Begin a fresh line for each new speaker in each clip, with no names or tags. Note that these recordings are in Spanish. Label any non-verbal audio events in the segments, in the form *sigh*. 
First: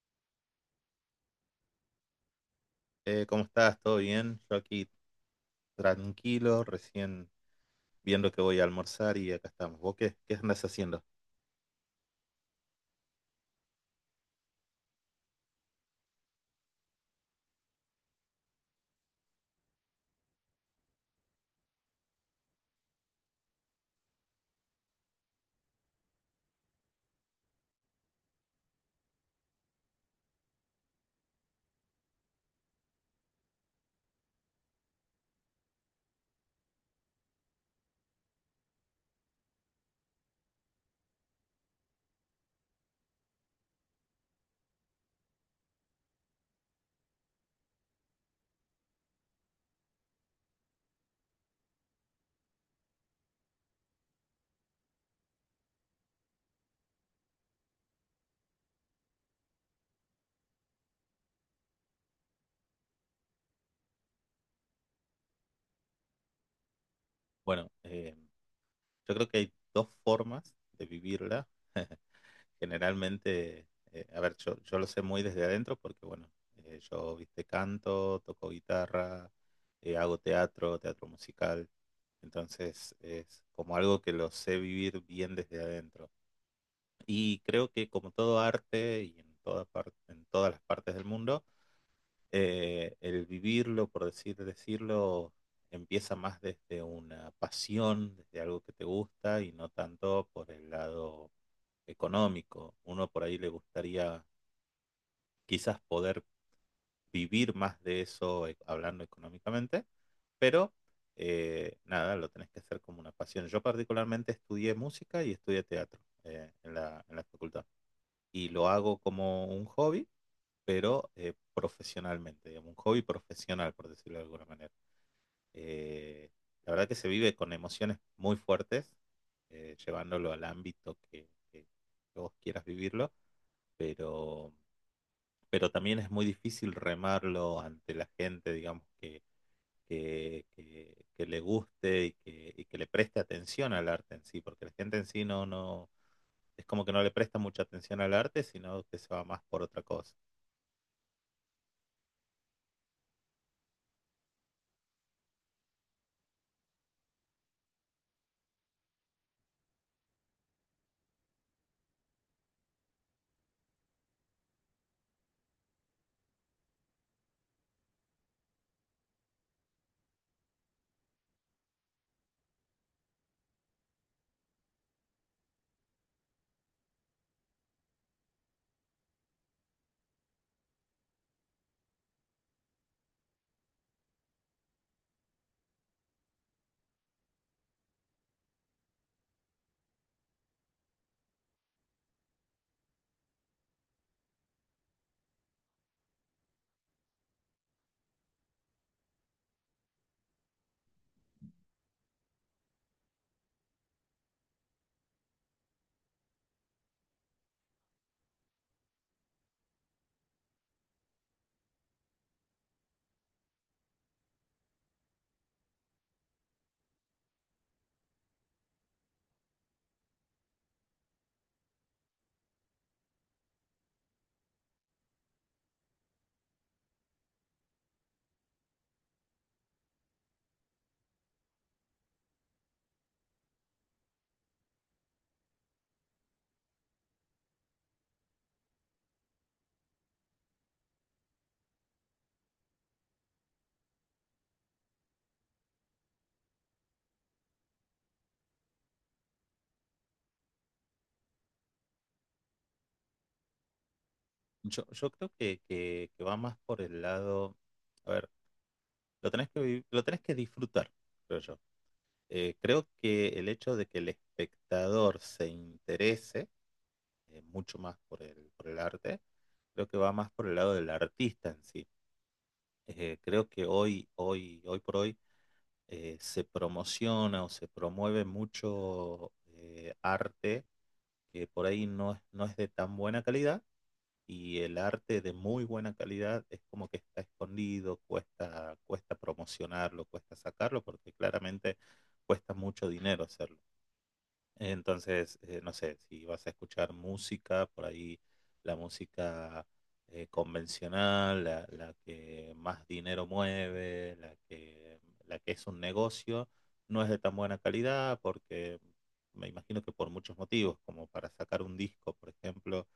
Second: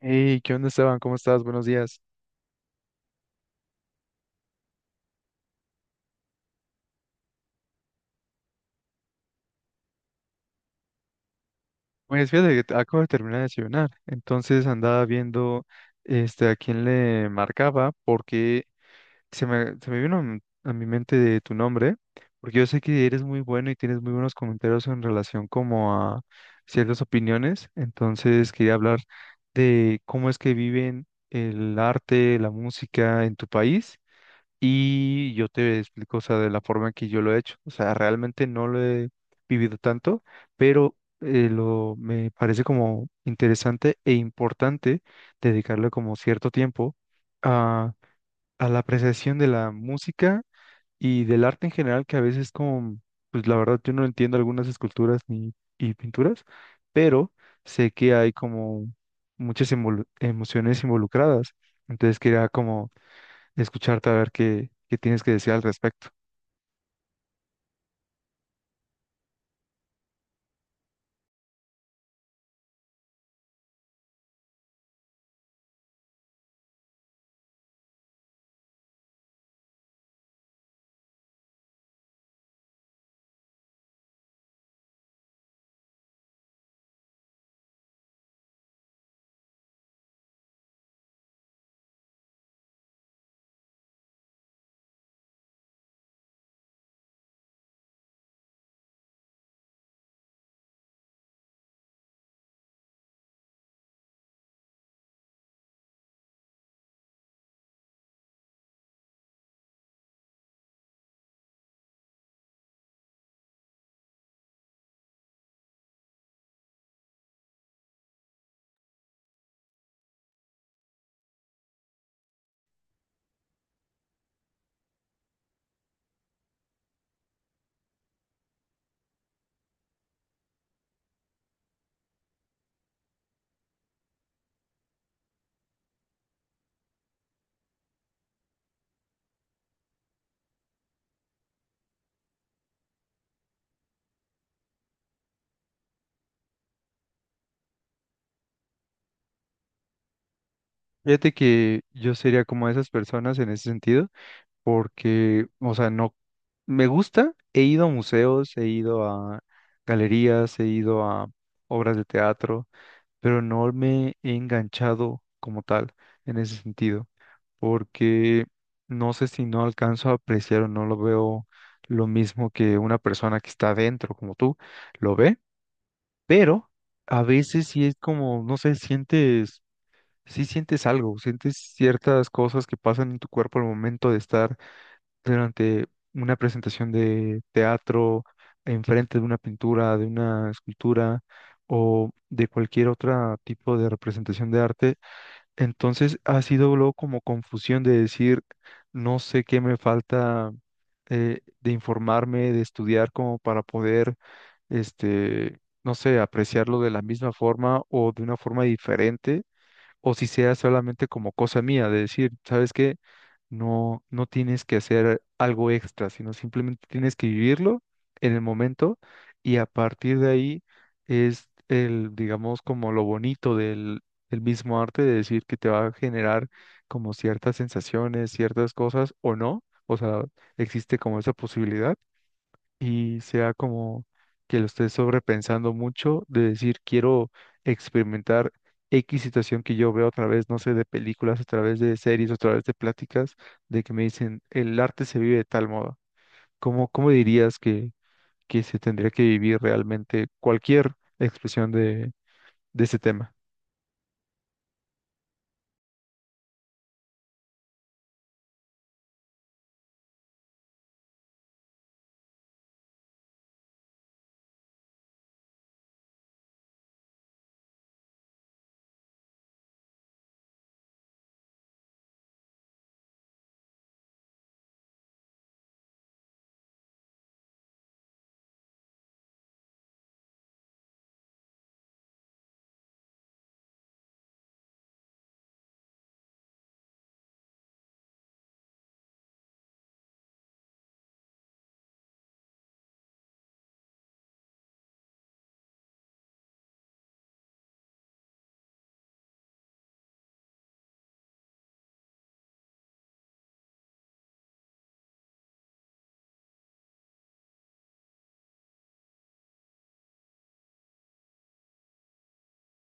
Hey, ¿qué onda, Esteban? ¿Cómo estás? Buenos días.
¿Cómo estás? ¿Todo bien? Yo aquí tranquilo, recién viendo que voy a almorzar y acá estamos. ¿Vos qué andas haciendo?
Pues fíjate que acabo de terminar de desayunar, entonces andaba viendo este, a quién le marcaba porque se me vino a mi mente de tu nombre, porque yo sé que eres muy bueno y tienes muy buenos comentarios en relación como a ciertas opiniones, entonces quería hablar de cómo es que viven el arte, la música en tu país. Y yo te explico, o sea, de la forma en que yo lo he hecho. O sea, realmente no lo he vivido tanto, pero me parece como interesante e importante dedicarle como cierto tiempo a, a la apreciación de la música y del arte en general, que a veces como, pues la verdad yo no entiendo algunas esculturas ni, y pinturas, pero sé que hay como emociones involucradas. Entonces quería como escucharte a ver qué tienes que decir al respecto.
Bueno, yo creo que hay dos formas de vivirla. *laughs* Generalmente, a ver, yo lo sé muy desde adentro porque, bueno, yo, viste, canto, toco guitarra, hago teatro, teatro musical. Entonces, es como algo que lo sé vivir bien desde adentro. Y creo que como todo arte y en en todas las partes del mundo, el vivirlo, por decirlo, empieza más desde una pasión, desde algo que te gusta y no tanto por el lado económico. Uno por ahí le gustaría quizás poder vivir más de eso, hablando económicamente, pero nada, lo tenés que hacer como una pasión. Yo particularmente estudié música y estudié teatro en la facultad y lo hago como un hobby pero profesionalmente, digamos, un hobby profesional, por decirlo de alguna manera. Eh, la verdad que se vive con emociones muy fuertes, llevándolo al ámbito que vos quieras vivirlo, pero, pero también es muy difícil remarlo ante la gente, digamos, que que le guste y que le preste atención al arte en sí, porque la gente en sí no, es como que no le presta mucha atención al arte, sino que se va más por otra cosa.
Fíjate que yo sería como esas personas en ese sentido, porque, o sea, no me gusta, he ido a museos, he ido a galerías, he ido a obras de teatro, pero no me he enganchado como tal en ese sentido, porque no sé si no alcanzo a apreciar o no lo veo lo mismo que una persona que está dentro como tú lo ve, pero a veces sí es como, no sé, sientes Sí sientes algo, sientes ciertas cosas que pasan en tu cuerpo al momento de estar durante una presentación de teatro, enfrente de una pintura, de una escultura o de cualquier otro tipo de representación de arte. Entonces ha sido luego como confusión de decir, no sé qué me falta, de informarme, de estudiar como para poder, este, no sé, apreciarlo de la misma forma o de una forma diferente, o si sea solamente como cosa mía, de decir, ¿sabes qué? No, no tienes que hacer algo extra, sino simplemente tienes que vivirlo en el momento y a partir de ahí es el, digamos, como lo bonito del mismo arte, de decir que te va a generar como ciertas sensaciones, ciertas cosas o no, o sea, existe como esa posibilidad y sea como que lo estés sobrepensando mucho de decir, quiero experimentar X situación que yo veo a través, no sé, de películas, a través de series, a través de pláticas, de que me dicen, el arte se vive de tal modo. Cómo dirías que se tendría que vivir realmente cualquier expresión de ese tema?
Yo creo que va más por el lado, a ver, lo tenés lo tenés que disfrutar, creo yo. Creo que el hecho de que el espectador se interese mucho más por por el arte, creo que va más por el lado del artista en sí. Creo que hoy por hoy se promociona o se promueve mucho arte que por ahí no es de tan buena calidad y el arte de muy buena calidad es como que está escondido, cuesta promocionarlo, cuesta sacarlo, porque claramente cuesta mucho dinero hacerlo. Entonces, no sé, si vas a escuchar música, por ahí la música convencional, la que más dinero mueve, la que es un negocio, no es de tan buena calidad porque me imagino que por muchos motivos, como para sacar un disco, por ejemplo,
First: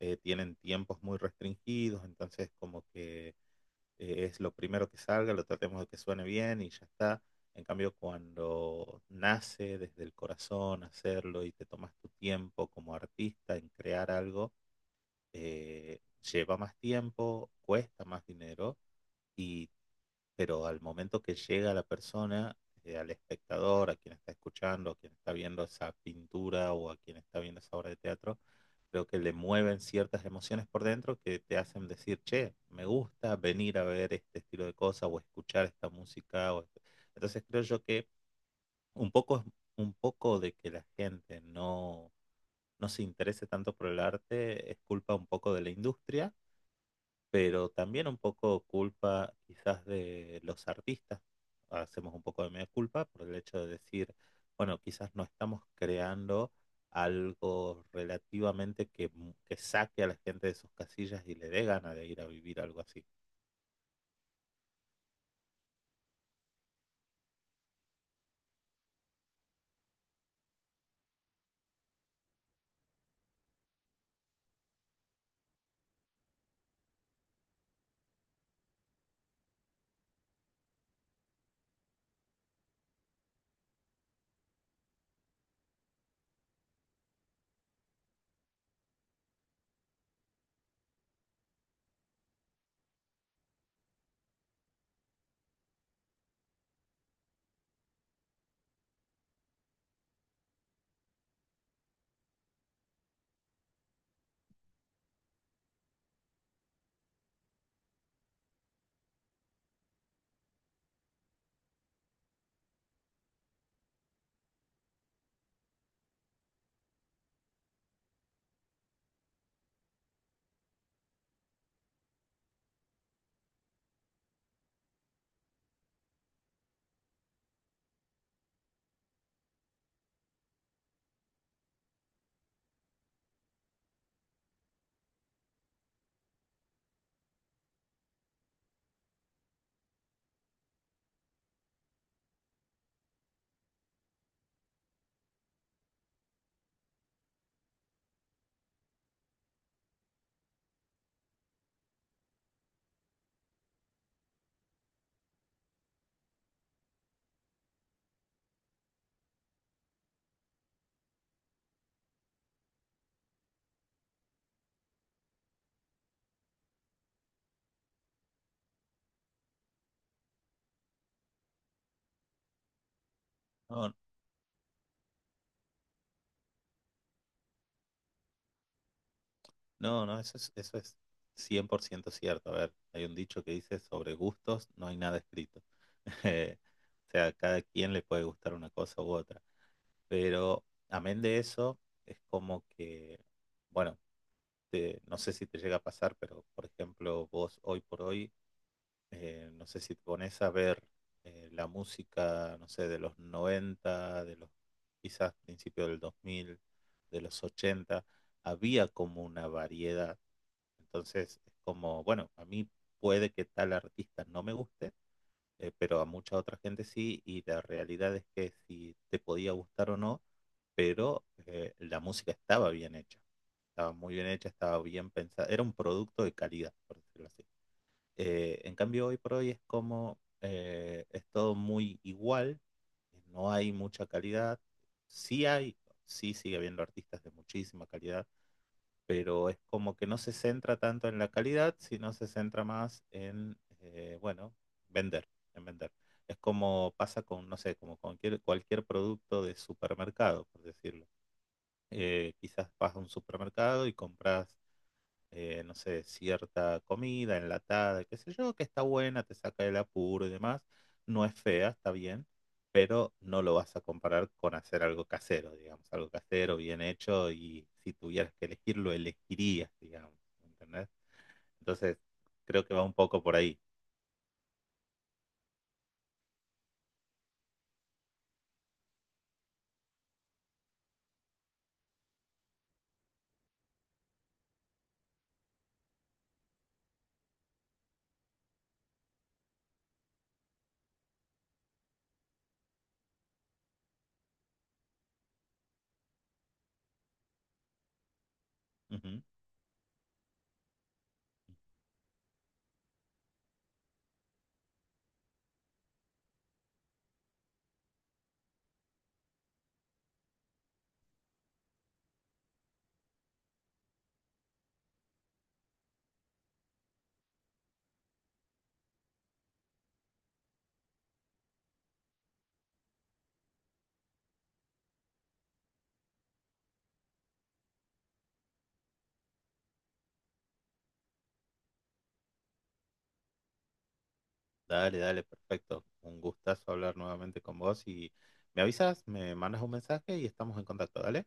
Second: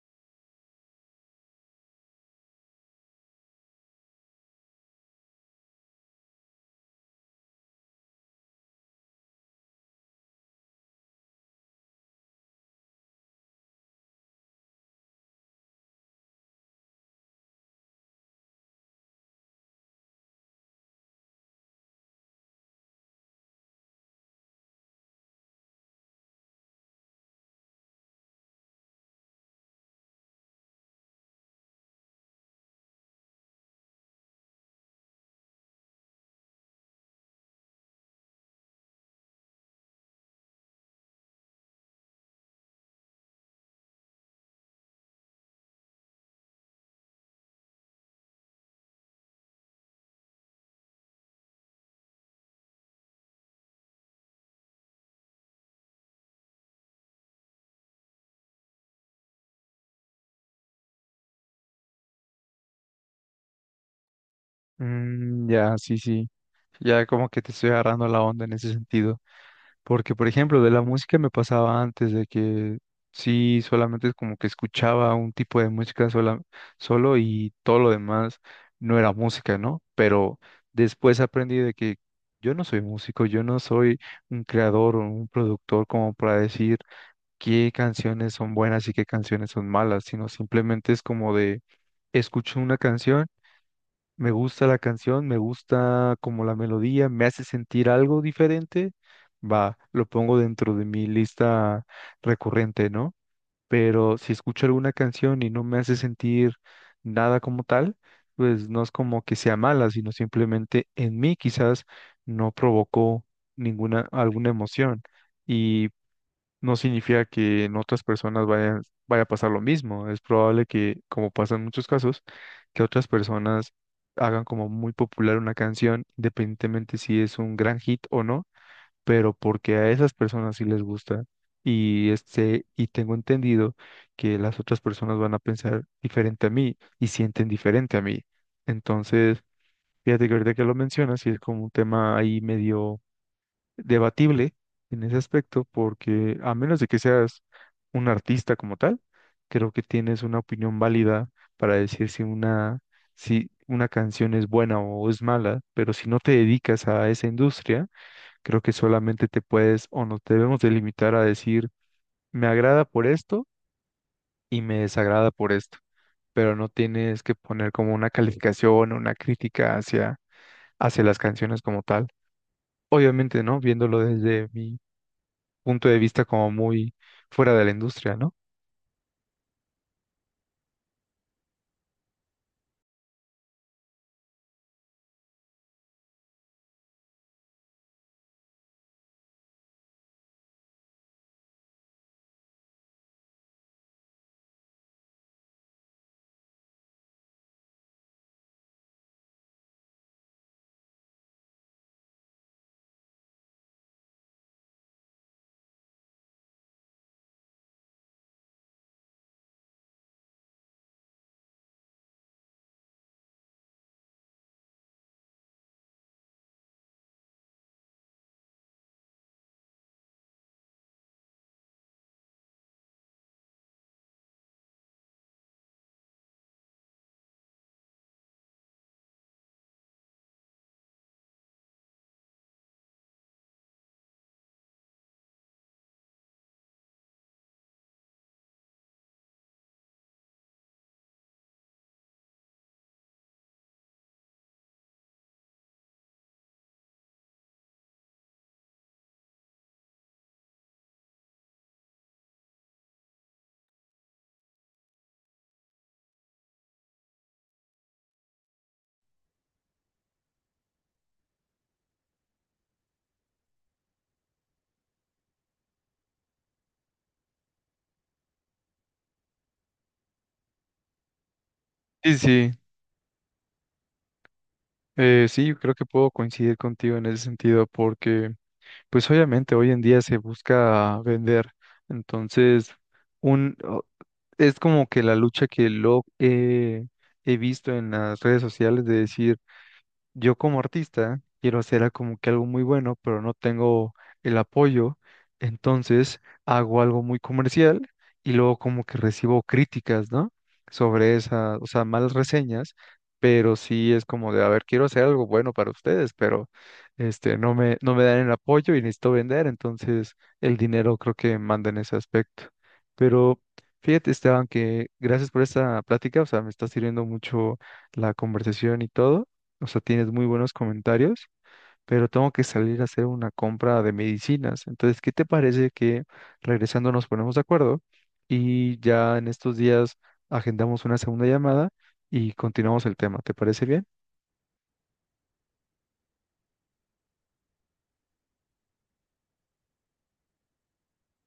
tienen tiempos muy restringidos, entonces como que es lo primero que salga, lo tratemos de que suene bien y ya está. En cambio, cuando nace desde el corazón hacerlo y te tomas tu tiempo como artista en crear algo, eh, lleva más tiempo, cuesta más dinero y pero al momento que llega la persona, al espectador, a quien está escuchando, a quien está viendo esa pintura o a quien está viendo esa obra de teatro, creo que le mueven ciertas emociones por dentro que te hacen decir, che, me gusta venir a ver este estilo de cosas o escuchar esta música. O este". Entonces creo yo que un un poco de que la gente no se interese tanto por el arte es culpa un poco de la industria pero también un poco culpa quizás de los artistas. Hacemos un poco de media culpa por el hecho de decir, bueno, quizás no estamos creando algo relativamente que, que saque a la gente de sus casillas y le dé ganas de ir a vivir algo así.
Mm, ya, sí, sí, ya como que te estoy agarrando la onda en ese sentido. Porque, por ejemplo, de la música me pasaba antes de que sí, solamente es como que escuchaba un tipo de música sola, solo y todo lo demás no era música, ¿no? Pero después aprendí de que yo no soy músico, yo no soy un creador o un productor como para decir qué canciones son buenas y qué canciones son malas, sino simplemente es como de escucho una canción. Me gusta la canción, me gusta como la melodía, me hace sentir algo diferente. Va, lo pongo dentro de mi lista recurrente, ¿no? Pero si escucho alguna canción y no me hace sentir nada como tal, pues no es como que sea mala, sino simplemente en mí quizás no provocó ninguna, alguna emoción. Y no significa que en otras personas vaya a pasar lo mismo. Es probable que, como pasa en muchos casos, que otras personas hagan como muy popular una canción, independientemente si es un gran hit o no, pero porque a esas personas sí les gusta. Y este, y tengo entendido que las otras personas van a pensar diferente a mí y sienten diferente a mí. Entonces, fíjate que ahorita que lo mencionas, sí es como un tema ahí medio debatible en ese aspecto porque a menos de que seas un artista como tal, creo que tienes una opinión válida para decir si si una canción es buena o es mala, pero si no te dedicas a esa industria, creo que solamente te puedes o nos debemos delimitar a decir me agrada por esto y me desagrada por esto, pero no tienes que poner como una calificación o una crítica hacia las canciones como tal. Obviamente, ¿no?
No,
Viéndolo desde mi punto de vista como muy fuera de la industria, ¿no?
no, no, eso eso es 100% cierto. A ver, hay un dicho que dice, sobre gustos no hay nada escrito. *laughs* Eh, o sea, a cada quien le puede gustar una cosa u otra. Pero amén de eso, es como que, bueno, no sé si te llega a pasar, pero por ejemplo, vos hoy por hoy, no sé si te pones a ver la música, no sé, de los 90 de los quizás principio del 2000 de los 80 había como una variedad. Entonces, es como, bueno, a mí puede que tal artista no me guste, pero a mucha otra gente sí, y la realidad es que si te podía gustar o no, pero la música estaba bien hecha, estaba muy bien hecha, estaba bien pensada, era un producto de calidad, por decirlo así. En cambio, hoy por hoy es como, es todo muy igual, no hay mucha calidad, sí hay, sí sigue habiendo artistas de muchísima calidad, pero es como que no se centra tanto en la calidad, sino se centra más en, bueno, vender, en vender. Es como pasa con, no sé, como con cualquier producto de supermercado, por decirlo. Quizás vas a un supermercado y compras no sé, cierta comida enlatada, qué sé yo, que está buena, te saca del apuro y demás. No es fea, está bien, pero no lo vas a comparar con hacer algo casero, digamos, algo casero, bien hecho, y si tuvieras que elegirlo, elegirías, digamos, ¿entendés? Entonces,
Sí, sí,
creo que va un poco por ahí.
sí, yo creo que puedo coincidir contigo en ese sentido porque, pues obviamente hoy en día se busca vender, entonces un, o- es como que la lucha que lo he he visto en las redes sociales de decir, yo como artista quiero como que algo muy bueno, pero no tengo el apoyo, entonces hago algo muy comercial y luego como que
Ujú.
recibo críticas, ¿no? Sobre esa, o sea, malas reseñas, pero sí es como de, a ver, quiero hacer algo bueno para ustedes, pero este, no me dan el apoyo y necesito vender, entonces el dinero creo que manda en ese aspecto. Pero fíjate, Esteban, que gracias por esta plática, o sea, me está sirviendo mucho la conversación y todo, o sea, tienes muy buenos comentarios, pero tengo que salir a hacer una compra de medicinas. Entonces, ¿qué te parece que regresando nos ponemos de acuerdo y ya en estos días agendamos una segunda llamada y continuamos el tema? ¿Te parece bien?
Dale, dale, perfecto. Un gustazo hablar nuevamente con vos y me avisas, me mandas un mensaje y estamos en contacto, ¿dale?